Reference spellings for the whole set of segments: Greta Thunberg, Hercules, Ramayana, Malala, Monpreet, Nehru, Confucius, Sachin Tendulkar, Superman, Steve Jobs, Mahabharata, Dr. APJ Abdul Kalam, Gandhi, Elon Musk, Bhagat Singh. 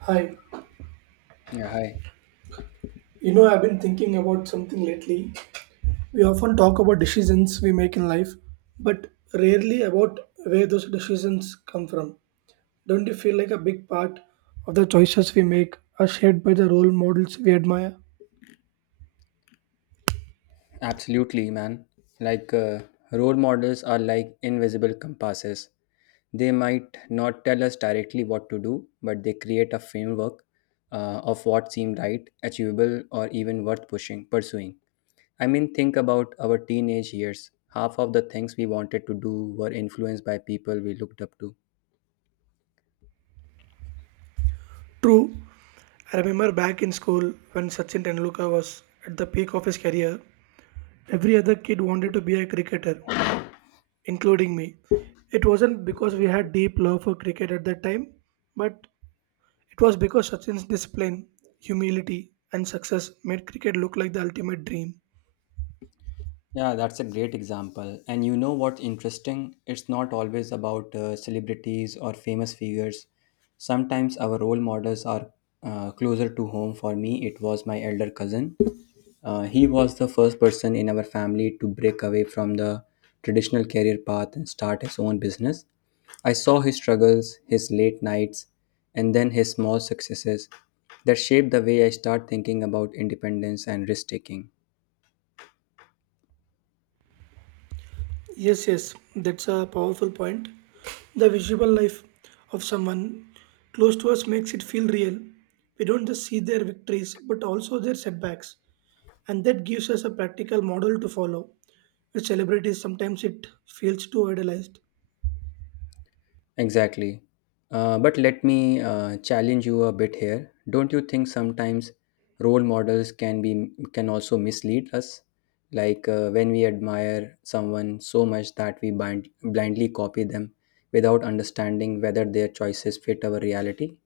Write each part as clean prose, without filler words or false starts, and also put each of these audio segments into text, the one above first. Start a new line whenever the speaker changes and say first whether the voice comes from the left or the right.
right: Hi,
left: Yeah, hi.
right: you know, I've been thinking about something lately. We often talk about decisions we make in life, but rarely about where those decisions come from. Don't you feel like a big part of the choices we make are shaped by the role models we admire?
left: Absolutely, man. Like, role models are like invisible compasses. They might not tell us directly what to do, but they create a framework of what seemed right, achievable, or even worth pursuing. I mean, think about our teenage years. Half of the things we wanted to do were influenced by people we looked up to.
right: True, I remember back in school when Sachin Tendulkar was at the peak of his career, every other kid wanted to be a cricketer, including me. It wasn't because we had deep love for cricket at that time, but it was because Sachin's discipline, humility, and success made cricket look like the ultimate dream.
left: Yeah, that's a great example. And you know what's interesting? It's not always about celebrities or famous figures. Sometimes our role models are closer to home. For me, it was my elder cousin. He was the first person in our family to break away from the traditional career path and start his own business. I saw his struggles, his late nights, and then his small successes that shaped the way I start thinking about independence and risk taking.
right: Yes, yes, that's a powerful point. The visible life of someone close to us makes it feel real. We don't just see their victories, but also their setbacks, and that gives us a practical model to follow. With celebrities, sometimes it feels too idealized.
left: Exactly. But let me challenge you a bit here. Don't you think sometimes role models can also mislead us? Like when we admire someone so much that we blindly copy them without understanding whether their choices fit our reality.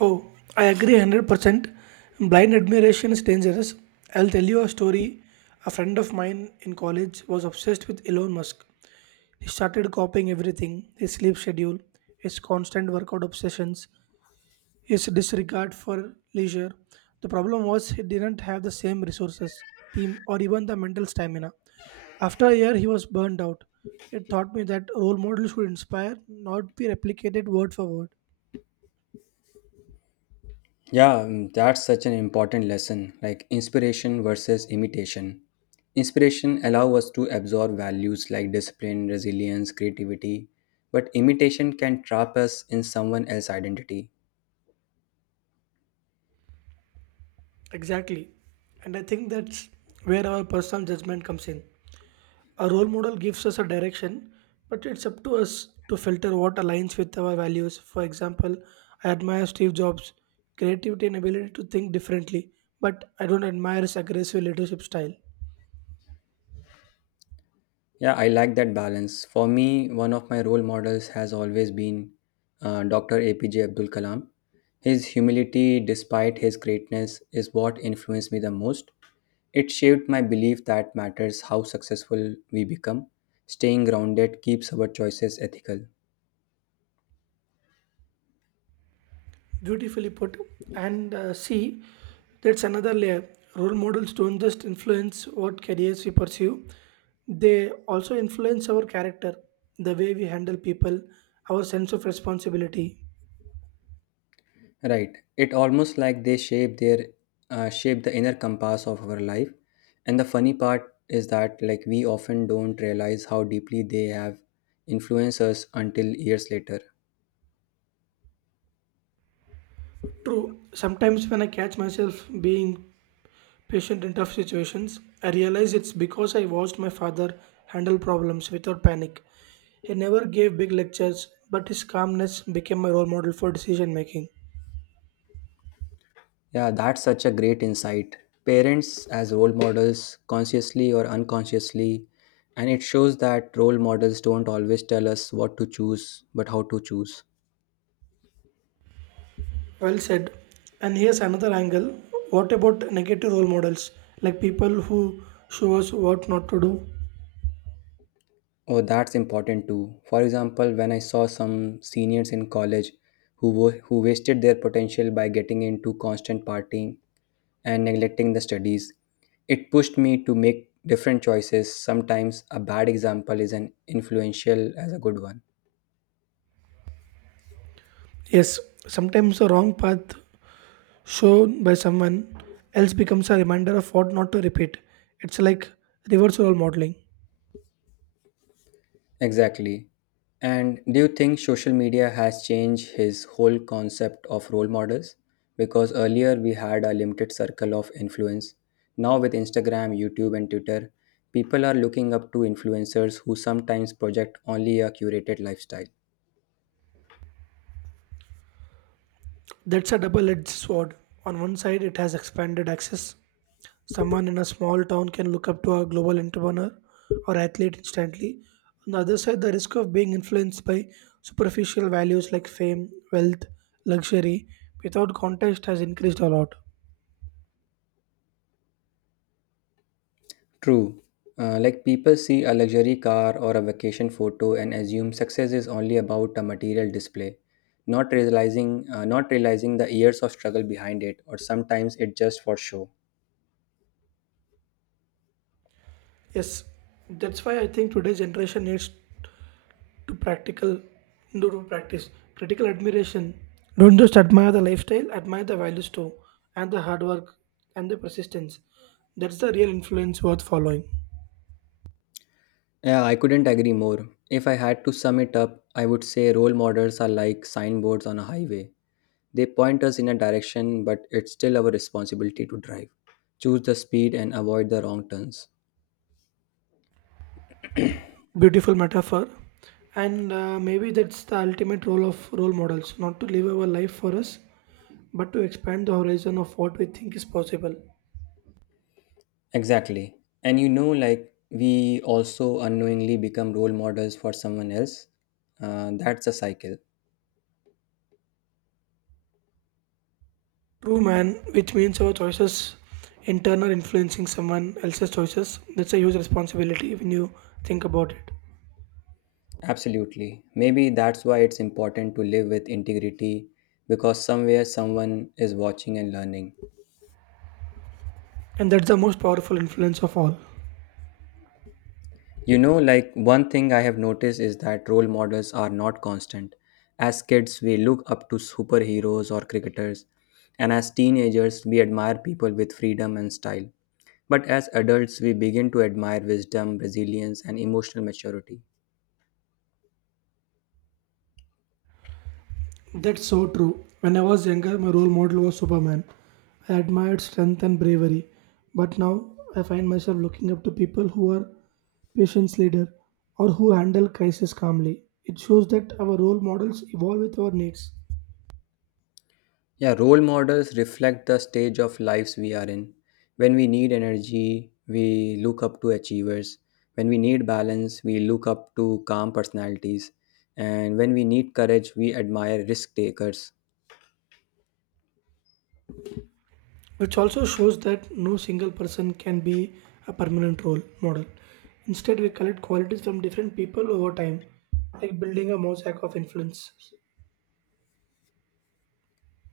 right: Oh, I agree 100%. Blind admiration is dangerous. I'll tell you a story. A friend of mine in college was obsessed with Elon Musk. He started copying everything, his sleep schedule, his constant workout obsessions, his disregard for leisure. The problem was he didn't have the same resources, team, or even the mental stamina. After a year, he was burned out. It taught me that role models should inspire, not be replicated word for word.
left: Yeah, that's such an important lesson like inspiration versus imitation. Inspiration allow us to absorb values like discipline, resilience, creativity, but imitation can trap us in someone else's identity.
right: Exactly. And I think that's where our personal judgment comes in. A role model gives us a direction, but it's up to us to filter what aligns with our values. For example, I admire Steve Jobs' creativity and ability to think differently, but I don't admire his aggressive leadership style.
left: Yeah, I like that balance. For me, one of my role models has always been Dr. APJ Abdul Kalam. His humility, despite his greatness, is what influenced me the most. It shaped my belief that matters how successful we become, staying grounded keeps our choices ethical.
right: Beautifully put. And see, that's another layer. Role models don't just influence what careers we pursue, they also influence our character, the way we handle people, our sense of responsibility.
left: Right. It almost like they shape the inner compass of our life. And the funny part is that like we often don't realize how deeply they have influenced us until years later.
right: True, sometimes when I catch myself being patient in tough situations, I realize it's because I watched my father handle problems without panic. He never gave big lectures, but his calmness became my role model for decision making.
left: Yeah, that's such a great insight. Parents as role models, consciously or unconsciously, and it shows that role models don't always tell us what to choose, but how to choose.
right: Well said. And here's another angle. What about negative role models? Like people who show us what not to do?
left: Oh, that's important too. For example, when I saw some seniors in college who wasted their potential by getting into constant partying and neglecting the studies, it pushed me to make different choices. Sometimes a bad example is an influential as a good one.
right: Yes, sometimes the wrong path shown by someone else becomes a reminder of what not to repeat. It's like reverse role modeling.
left: Exactly. And do you think social media has changed his whole concept of role models? Because earlier we had a limited circle of influence. Now, with Instagram, YouTube, and Twitter, people are looking up to influencers who sometimes project only a curated lifestyle.
right: That's a double edged sword. On one side, it has expanded access. Someone in a small town can look up to a global entrepreneur or athlete instantly. On the other side, the risk of being influenced by superficial values like fame, wealth, luxury without context has increased a lot.
left: True. Like people see a luxury car or a vacation photo and assume success is only about a material display, not realizing the years of struggle behind it, or sometimes it just for show.
right: Yes, that's why I think today's generation needs to practical do to practice critical admiration. Don't just admire the lifestyle, admire the values too, and the hard work and the persistence. That's the real influence worth following.
left: Yeah, I couldn't agree more. If I had to sum it up, I would say role models are like signboards on a highway. They point us in a direction, but it's still our responsibility to drive. Choose the speed and avoid the wrong turns.
right: Beautiful metaphor. And maybe that's the ultimate role of role models, not to live our life for us, but to expand the horizon of what we think is possible.
left: Exactly. And you know, like, we also unknowingly become role models for someone else. That's a cycle.
right: True, man, which means our choices in turn are influencing someone else's choices. That's a huge responsibility when you think about it.
left: Absolutely. Maybe that's why it's important to live with integrity because somewhere someone is watching and learning.
right: And that's the most powerful influence of all.
left: You know, like one thing I have noticed is that role models are not constant. As kids, we look up to superheroes or cricketers, and as teenagers, we admire people with freedom and style. But as adults, we begin to admire wisdom, resilience, and emotional maturity.
right: That's so true. When I was younger, my role model was Superman. I admired strength and bravery, but now I find myself looking up to people who are patience leader or who handle crisis calmly. It shows that our role models evolve with our needs,
left: Yeah, role models reflect the stage of lives we are in. When we need energy, we look up to achievers. When we need balance, we look up to calm personalities. And when we need courage, we admire risk takers.
right: which also shows that no single person can be a permanent role model. Instead, we collect qualities from different people over time, like building a mosaic of influences.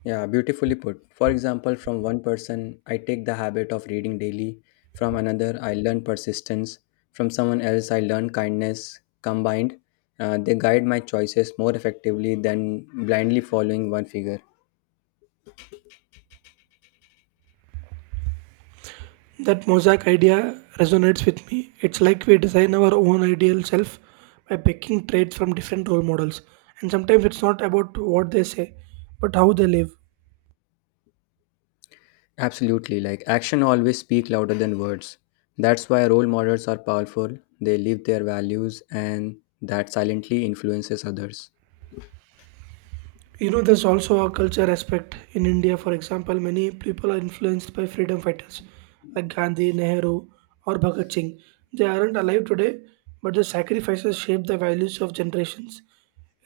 left: Yeah, beautifully put. For example, from one person, I take the habit of reading daily. From another, I learn persistence. From someone else, I learn kindness. Combined, they guide my choices more effectively than blindly following one figure.
right: That mosaic idea resonates with me. It's like we design our own ideal self by picking traits from different role models. And sometimes it's not about what they say, but how they live.
left: Absolutely, like action always speak louder than words. That's why role models are powerful. They live their values and that silently influences others.
right: You know, there's also a culture aspect. In India, for example, many people are influenced by freedom fighters like Gandhi, Nehru, or Bhagat Singh. They aren't alive today, but their sacrifices shape the values of generations.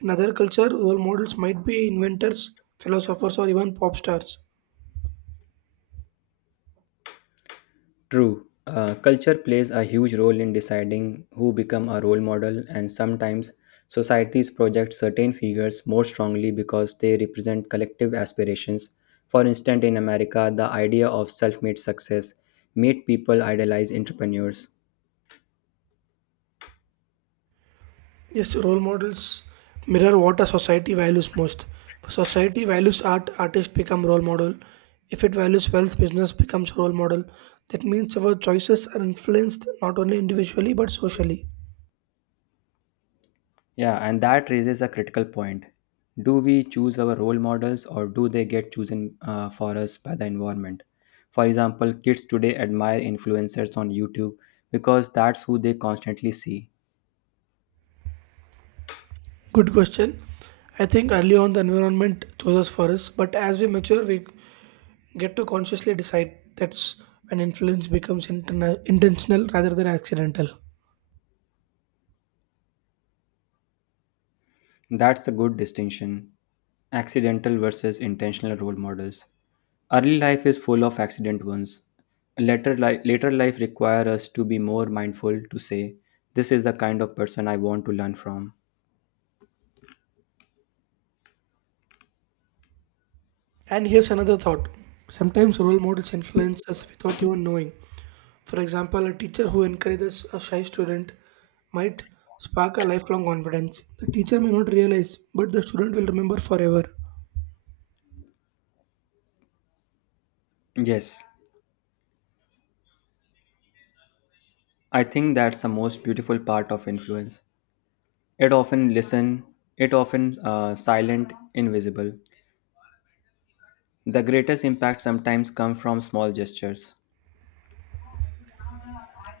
right: In other culture, role models might be inventors, philosophers, or even pop stars.
left: True, culture plays a huge role in deciding who become a role model, and sometimes societies project certain figures more strongly because they represent collective aspirations. For instance, in America, the idea of self-made success made people idolize entrepreneurs.
right: Yes, role models mirror what a society values most. If society values art, artists become role model. If it values wealth, business becomes role model. That means our choices are influenced not only individually but socially.
left: Yeah, and that raises a critical point. Do we choose our role models or do they get chosen for us by the environment? For example, kids today admire influencers on YouTube because that's who they constantly see.
right: Good question. I think early on the environment chooses for us, but as we mature, we get to consciously decide. That's when influence becomes intentional rather than accidental.
left: That's a good distinction accidental versus intentional role models. Early life is full of accident ones. Later, later life requires us to be more mindful to say, This is the kind of person I want to learn from.
right: And here's another thought, sometimes role models influence us without even knowing. For example, a teacher who encourages a shy student might spark a lifelong confidence. The teacher may not realize, but the student will remember forever.
left: Yes, I think that's the most beautiful part of influence. It often listen, it often silent, invisible. The greatest impact sometimes come from small gestures.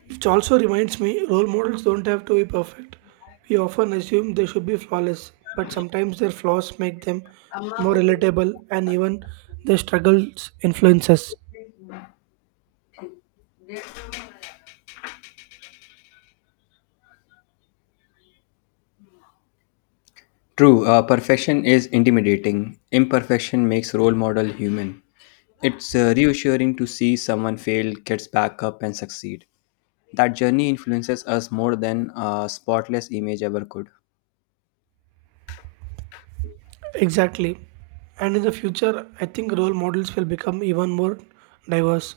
right: Which also reminds me, role models don't have to be perfect. We often assume they should be flawless, but sometimes their flaws make them more relatable and even their struggles influence us.
left: True, perfection is intimidating. Imperfection makes role model human. It's reassuring to see someone fail, gets back up, and succeed. That journey influences us more than a spotless image ever could.
right: Exactly. And in the future, I think role models will become even more diverse.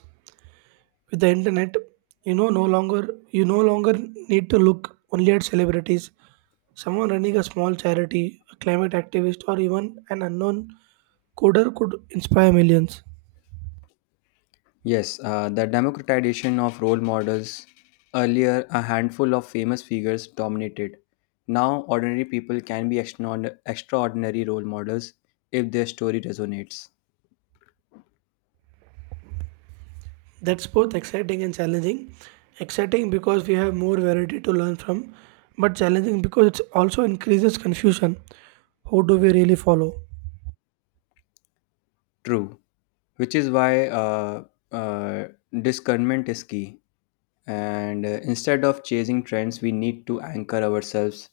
right: With the internet, you no longer need to look only at celebrities. Someone running a small charity, a climate activist, or even an unknown coder could inspire millions.
left: Yes, the democratization of role models. Earlier, a handful of famous figures dominated. Now, ordinary people can be extraordinary role models if their story resonates.
right: That's both exciting and challenging. Exciting because we have more variety to learn from, but challenging because it also increases confusion. Who do we really follow?
left: True, which is why uh, discernment is key. And instead of chasing trends, we need to anchor ourselves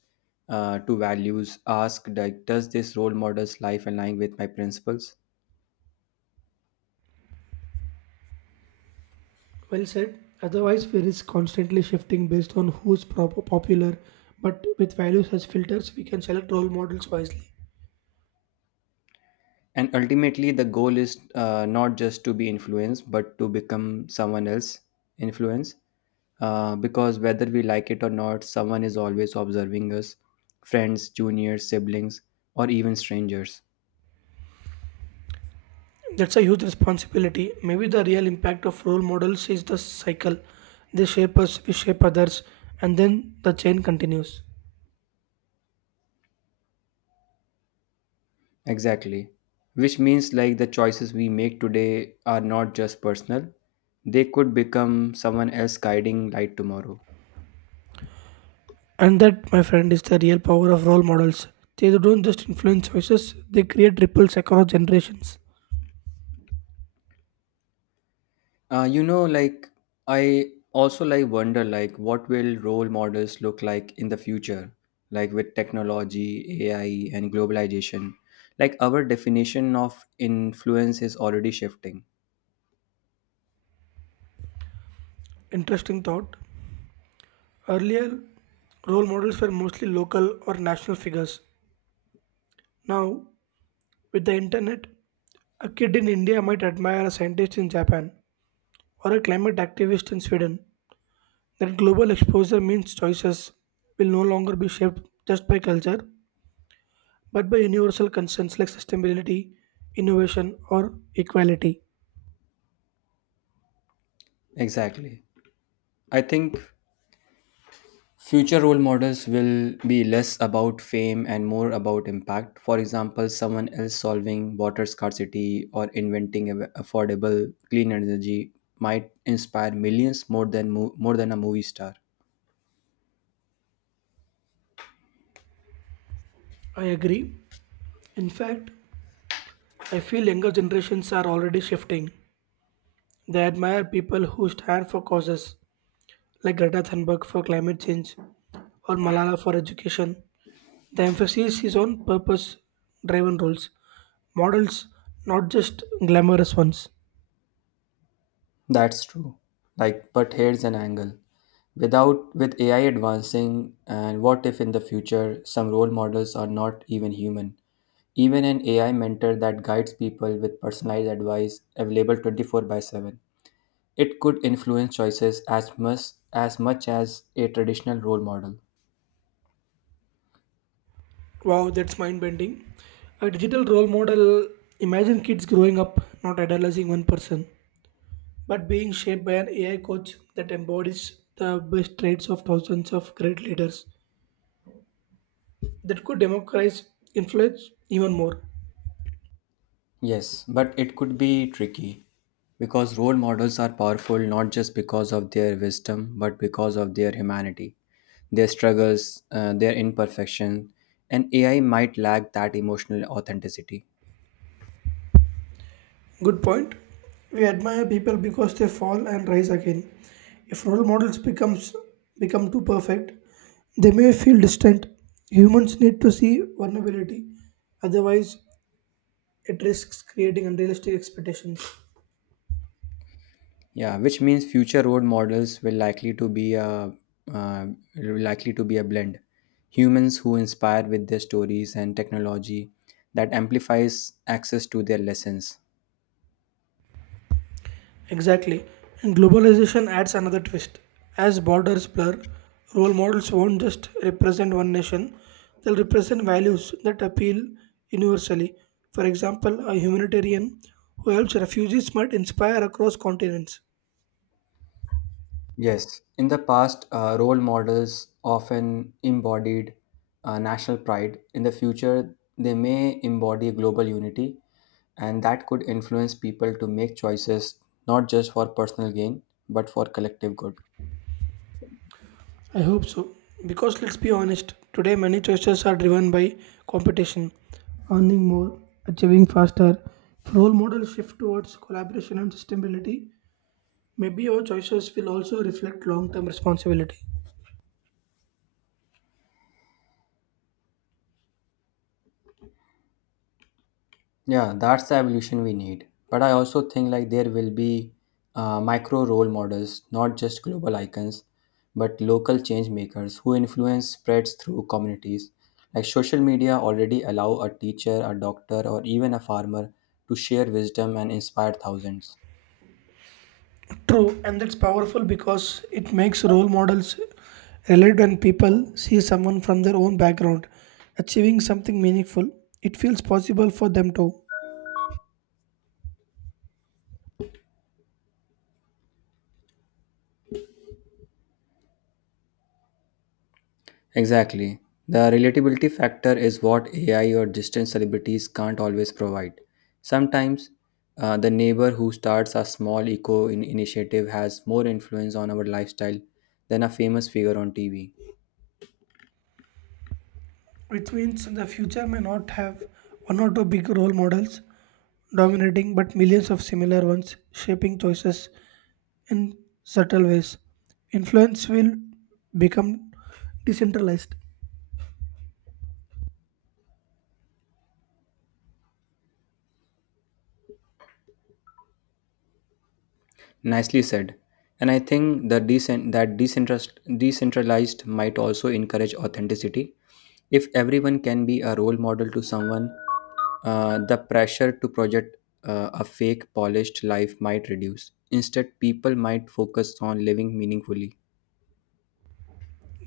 left: to values. Ask, like, does this role model's life align with my principles?
right: Well said. Otherwise, fear is constantly shifting based on who's popular. But with values as filters, we can select role models wisely.
left: And ultimately, the goal is not just to be influenced, but to become someone else influence. Because whether we like it or not, someone is always observing us friends, juniors, siblings, or even strangers.
right: That's a huge responsibility. Maybe the real impact of role models is the cycle. They shape us, we shape others, and then the chain continues.
left: Exactly. Which means like the choices we make today are not just personal, they could become someone else guiding light tomorrow.
right: And that, my friend, is the real power of role models. They don't just influence choices, they create ripples across generations.
left: Like I also like wonder like what will role models look like in the future, like with technology, AI, and globalization. Like our definition of influence is already shifting.
right: Interesting thought. Earlier, role models were mostly local or national figures. Now, with the internet, a kid in India might admire a scientist in Japan or a climate activist in Sweden. That global exposure means choices will no longer be shaped just by culture, but by universal concerns like sustainability, innovation, or equality.
left: Exactly. I think future role models will be less about fame and more about impact. For example, someone else solving water scarcity or inventing affordable clean energy might inspire millions more than a movie star.
right: I agree. In fact, I feel younger generations are already shifting. They admire people who stand for causes like Greta Thunberg for climate change or Malala for education. The emphasis is on purpose driven roles models, not just glamorous ones.
left: That's true. Like, but here's an angle. Without With AI advancing, and what if in the future some role models are not even human? Even an AI mentor that guides people with personalized advice available 24 by 7. It could influence choices as much as a traditional role model.
right: Wow, that's mind bending. A digital role model, imagine kids growing up, not idolizing one person, but being shaped by an AI coach that embodies the best traits of thousands of great leaders that could democratize influence even more.
left: Yes, but it could be tricky because role models are powerful not just because of their wisdom but because of their humanity, their struggles, their imperfection, and AI might lack that emotional authenticity.
right: Good point. We admire people because they fall and rise again. If role models become too perfect, they may feel distant. Humans need to see vulnerability, otherwise it risks creating unrealistic expectations.
left: Yeah, which means future road models will likely to be a uh, likely to be a blend. Humans who inspire with their stories and technology that amplifies access to their lessons.
right: Exactly. And globalization adds another twist. As borders blur, role models won't just represent one nation, they'll represent values that appeal universally. For example, a humanitarian who helps refugees might inspire across continents.
left: Yes, in the past, role models often embodied national pride. In the future, they may embody global unity, and that could influence people to make choices not just for personal gain but for collective good.
right: I hope so. Because let's be honest, today many choices are driven by competition, earning more, achieving faster. If role models shift towards collaboration and sustainability, maybe our choices will also reflect long term responsibility.
left: Yeah, that's the evolution we need. But I also think like there will be micro role models, not just global icons, but local change makers who influence spreads through communities. Like social media already allow a teacher, a doctor, or even a farmer to share wisdom and inspire thousands.
right: True, and that's powerful because it makes role models relate when people see someone from their own background achieving something meaningful. It feels possible for them too,
left: Exactly. The relatability factor is what AI or distant celebrities can't always provide. Sometimes, the neighbor who starts a small initiative has more influence on our lifestyle than a famous figure on TV.
right: which means the future may not have one or two big role models dominating, but millions of similar ones shaping choices in subtle ways. Influence will become decentralized.
left: Nicely said. And I think the decentralized might also encourage authenticity. If everyone can be a role model to someone, the pressure to project a fake, polished life might reduce. Instead, people might focus on living meaningfully.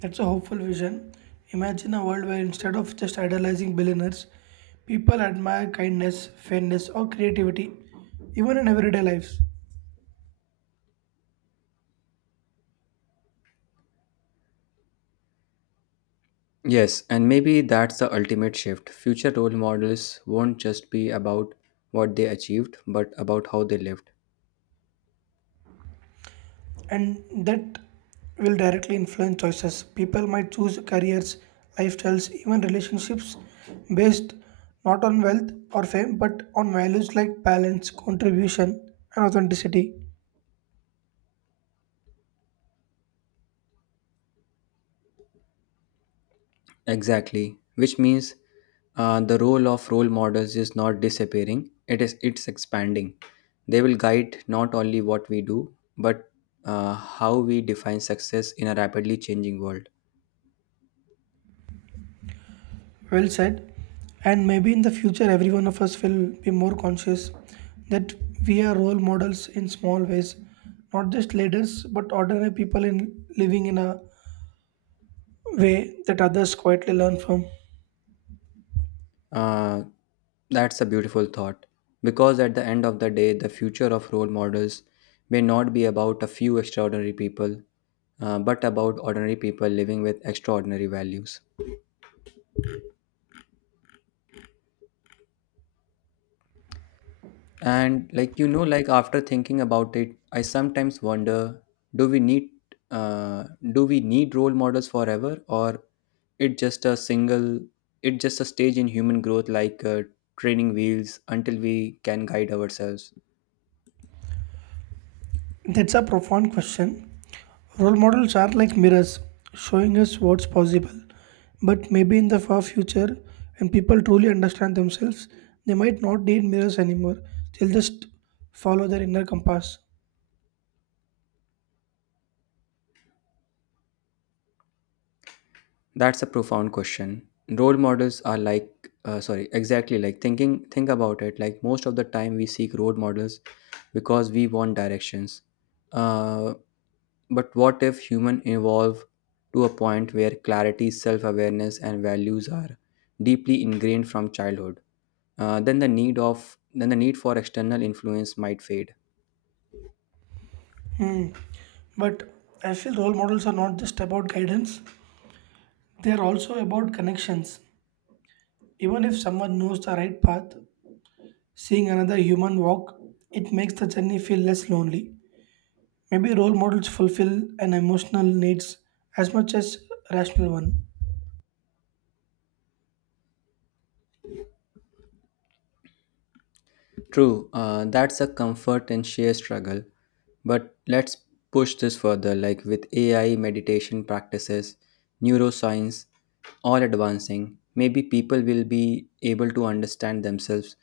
right: That's a hopeful vision. Imagine a world where instead of just idolizing billionaires, people admire kindness, fairness, or creativity, even in everyday lives.
left: Yes, and maybe that's the ultimate shift. Future role models won't just be about what they achieved, but about how they lived.
right: And that will directly influence choices. People might choose careers, lifestyles, even relationships based not on wealth or fame, but on values like balance, contribution, and authenticity.
left: Exactly, which means the role of role models is not disappearing; it's expanding. They will guide not only what we do, but how we define success in a rapidly changing world.
right: Well said. And maybe in the future, every one of us will be more conscious that we are role models in small ways, not just leaders, but ordinary people in living in a way that others quietly learn from.
left: Uh, that's a beautiful thought, because at the end of the day, the future of role models may not be about a few extraordinary people, but about ordinary people living with extraordinary values. And like like after thinking about it, I sometimes wonder, do we need uh, do we need role models forever, or it just a single it just a stage in human growth, like training wheels, until we can guide ourselves?
right: That's a profound question. Role models are like mirrors, showing us what's possible. But maybe in the far future, when people truly understand themselves, they might not need mirrors anymore. They'll just follow their inner compass.
left: That's a profound question. Role models are like, sorry, exactly like think about it. Like most of the time, we seek role models because we want directions. Uh, but what if human evolve to a point where clarity, self awareness, and values are deeply ingrained from childhood? Then the need for external influence might fade.
right: Hmm. But I feel role models are not just about guidance, they are also about connections. Even if someone knows the right path, seeing another human walk, it makes the journey feel less lonely. Maybe role models fulfill an emotional needs as much as rational one.
left: True, that's a comfort and sheer struggle. But let's push this further, like with AI, meditation practices, neuroscience, all advancing, maybe people will be able to understand themselves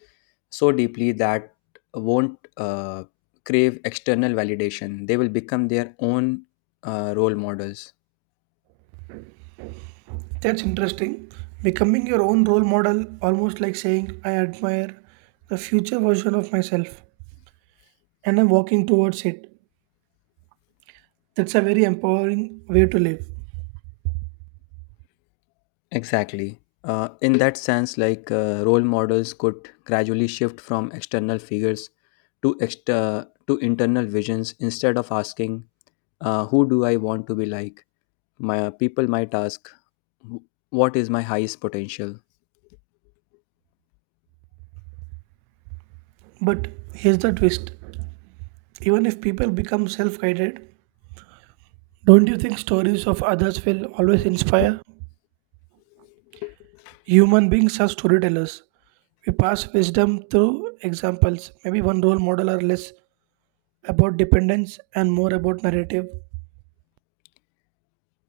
left: so deeply that won't crave external validation. They will become their own role models.
right: That's interesting. Becoming your own role model almost like saying I admire the future version of myself and I'm walking towards it. That's a very empowering way to live.
left: Exactly. In that sense, like role models could gradually shift from external figures to internal visions. Instead of asking, "Who do I want to be like?" my people might ask, "Wh- "What is my highest potential?"
right: But here's the twist, even if people become self guided, don't you think stories of others will always inspire? Human beings are storytellers. We pass wisdom through examples. Maybe one role model are less about dependence and more about narrative.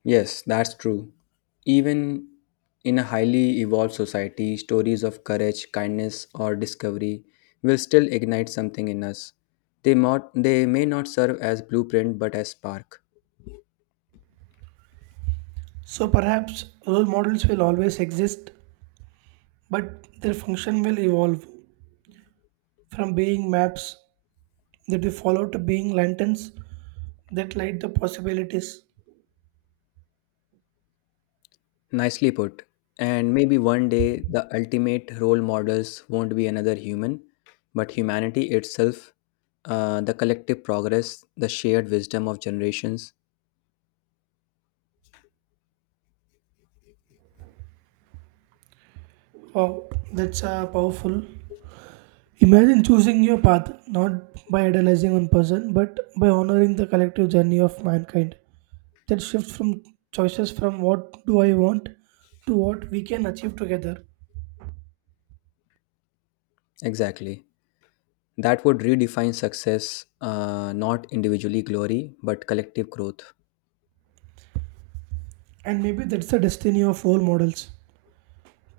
left: Yes, that's true. Even in a highly evolved society, stories of courage, kindness, or discovery will still ignite something in us. They may not serve as blueprint but as spark.
right: So perhaps role models will always exist, but their function will evolve from being maps that we follow to being lanterns that light the possibilities.
left: Nicely put. And maybe one day the ultimate role models won't be another human, but humanity itself, the collective progress, the shared wisdom of generations.
right: Wow, that's powerful. Imagine choosing your path not by idolizing one person but by honoring the collective journey of mankind. That shift from choices from what do I want to what we can achieve together.
left: Exactly. That would redefine success, not individually glory, but collective growth.
right: And maybe that's the destiny of all models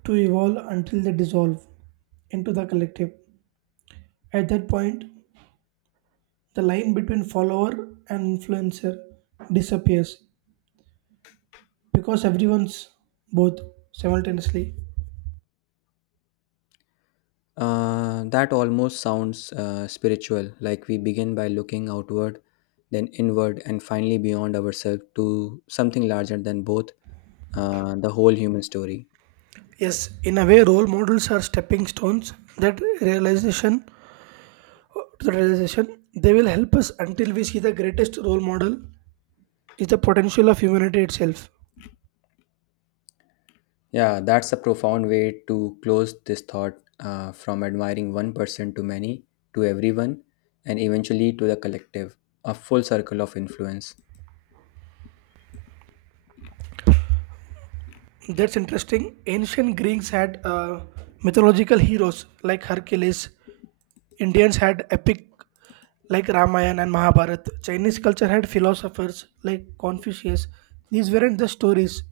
right: to evolve until they dissolve into the collective. At that point, the line between follower and influencer disappears because everyone's both simultaneously.
left: That almost sounds spiritual, like we begin by looking outward, then inward, and finally beyond ourselves to something larger than both the whole human story.
right: Yes, in a way, role models are stepping stones. That realization, to the realization, they will help us until we see the greatest role model is the potential of humanity itself.
left: Yeah, that's a profound way to close this thought from admiring one person to many, to everyone, and eventually to the collective, a full circle of influence.
right: That's interesting. Ancient Greeks had mythological heroes like Hercules. Indians had epic like Ramayana and Mahabharata. Chinese culture had philosophers like Confucius. These weren't just stories;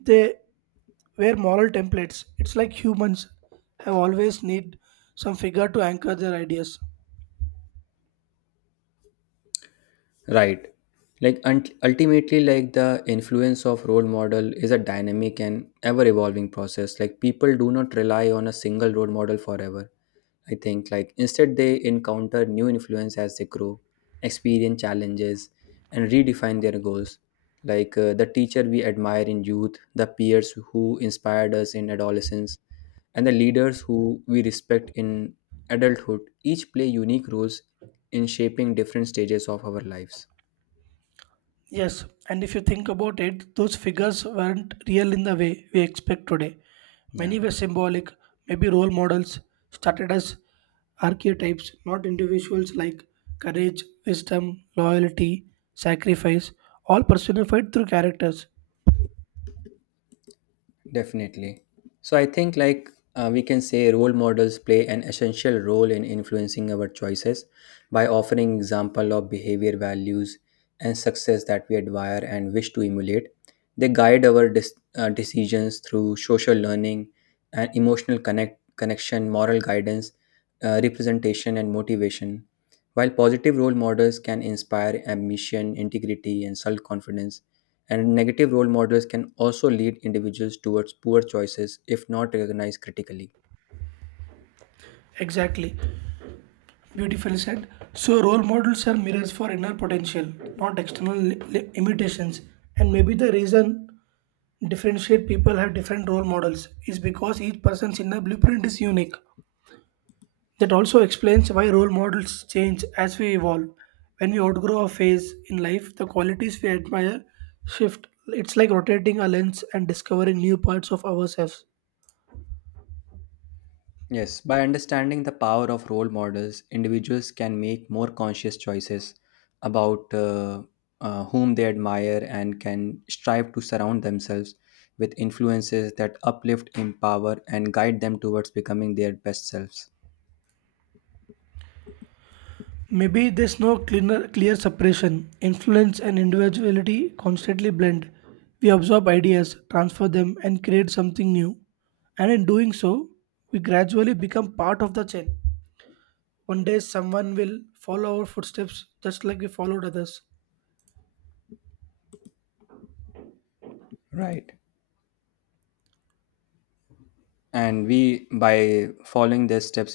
right: they were moral templates. It's like humans have always need some figure to anchor their ideas.
left: Right. Like unt ultimately, like the influence of role model is a dynamic and ever evolving process. Like people do not rely on a single role model forever. I think like instead they encounter new influence as they grow, experience challenges, and redefine their goals. Like the teacher we admire in youth, the peers who inspired us in adolescence, and the leaders who we respect in adulthood, each play unique roles in shaping different stages of our lives.
right: Yes, and if you think about it, those figures weren't real in the way we expect today.
left: Yeah.
right: Many were symbolic. Maybe role models started as archetypes, not individuals, like courage, wisdom, loyalty, sacrifice, all personified through characters.
left: Definitely. So I think like we can say role models play an essential role in influencing our choices by offering example of behavior values and success that we admire and wish to emulate. They guide our decisions through social learning and emotional connection, moral guidance, representation and motivation. While positive role models can inspire ambition, integrity and self-confidence, and negative role models can also lead individuals towards poor choices if not recognized critically.
right: Exactly. Beautifully said. So, role models are mirrors for inner potential, not external imitations. And maybe the reason differentiate people have different role models is because each person's inner blueprint is unique. That also explains why role models change as we evolve. When we outgrow a phase in life, the qualities we admire shift. It's like rotating a lens and discovering new parts of ourselves.
left: Yes, by understanding the power of role models, individuals can make more conscious choices about whom they admire and can strive to surround themselves with influences that uplift, empower, and guide them towards becoming their best selves.
right: Maybe there's no cleaner, clear separation. Influence and individuality constantly blend. We absorb ideas, transfer them, and create something new. And in doing so, we gradually become part of the chain. One day, someone will follow our footsteps just like we followed others.
left: Right. And we, by following these steps,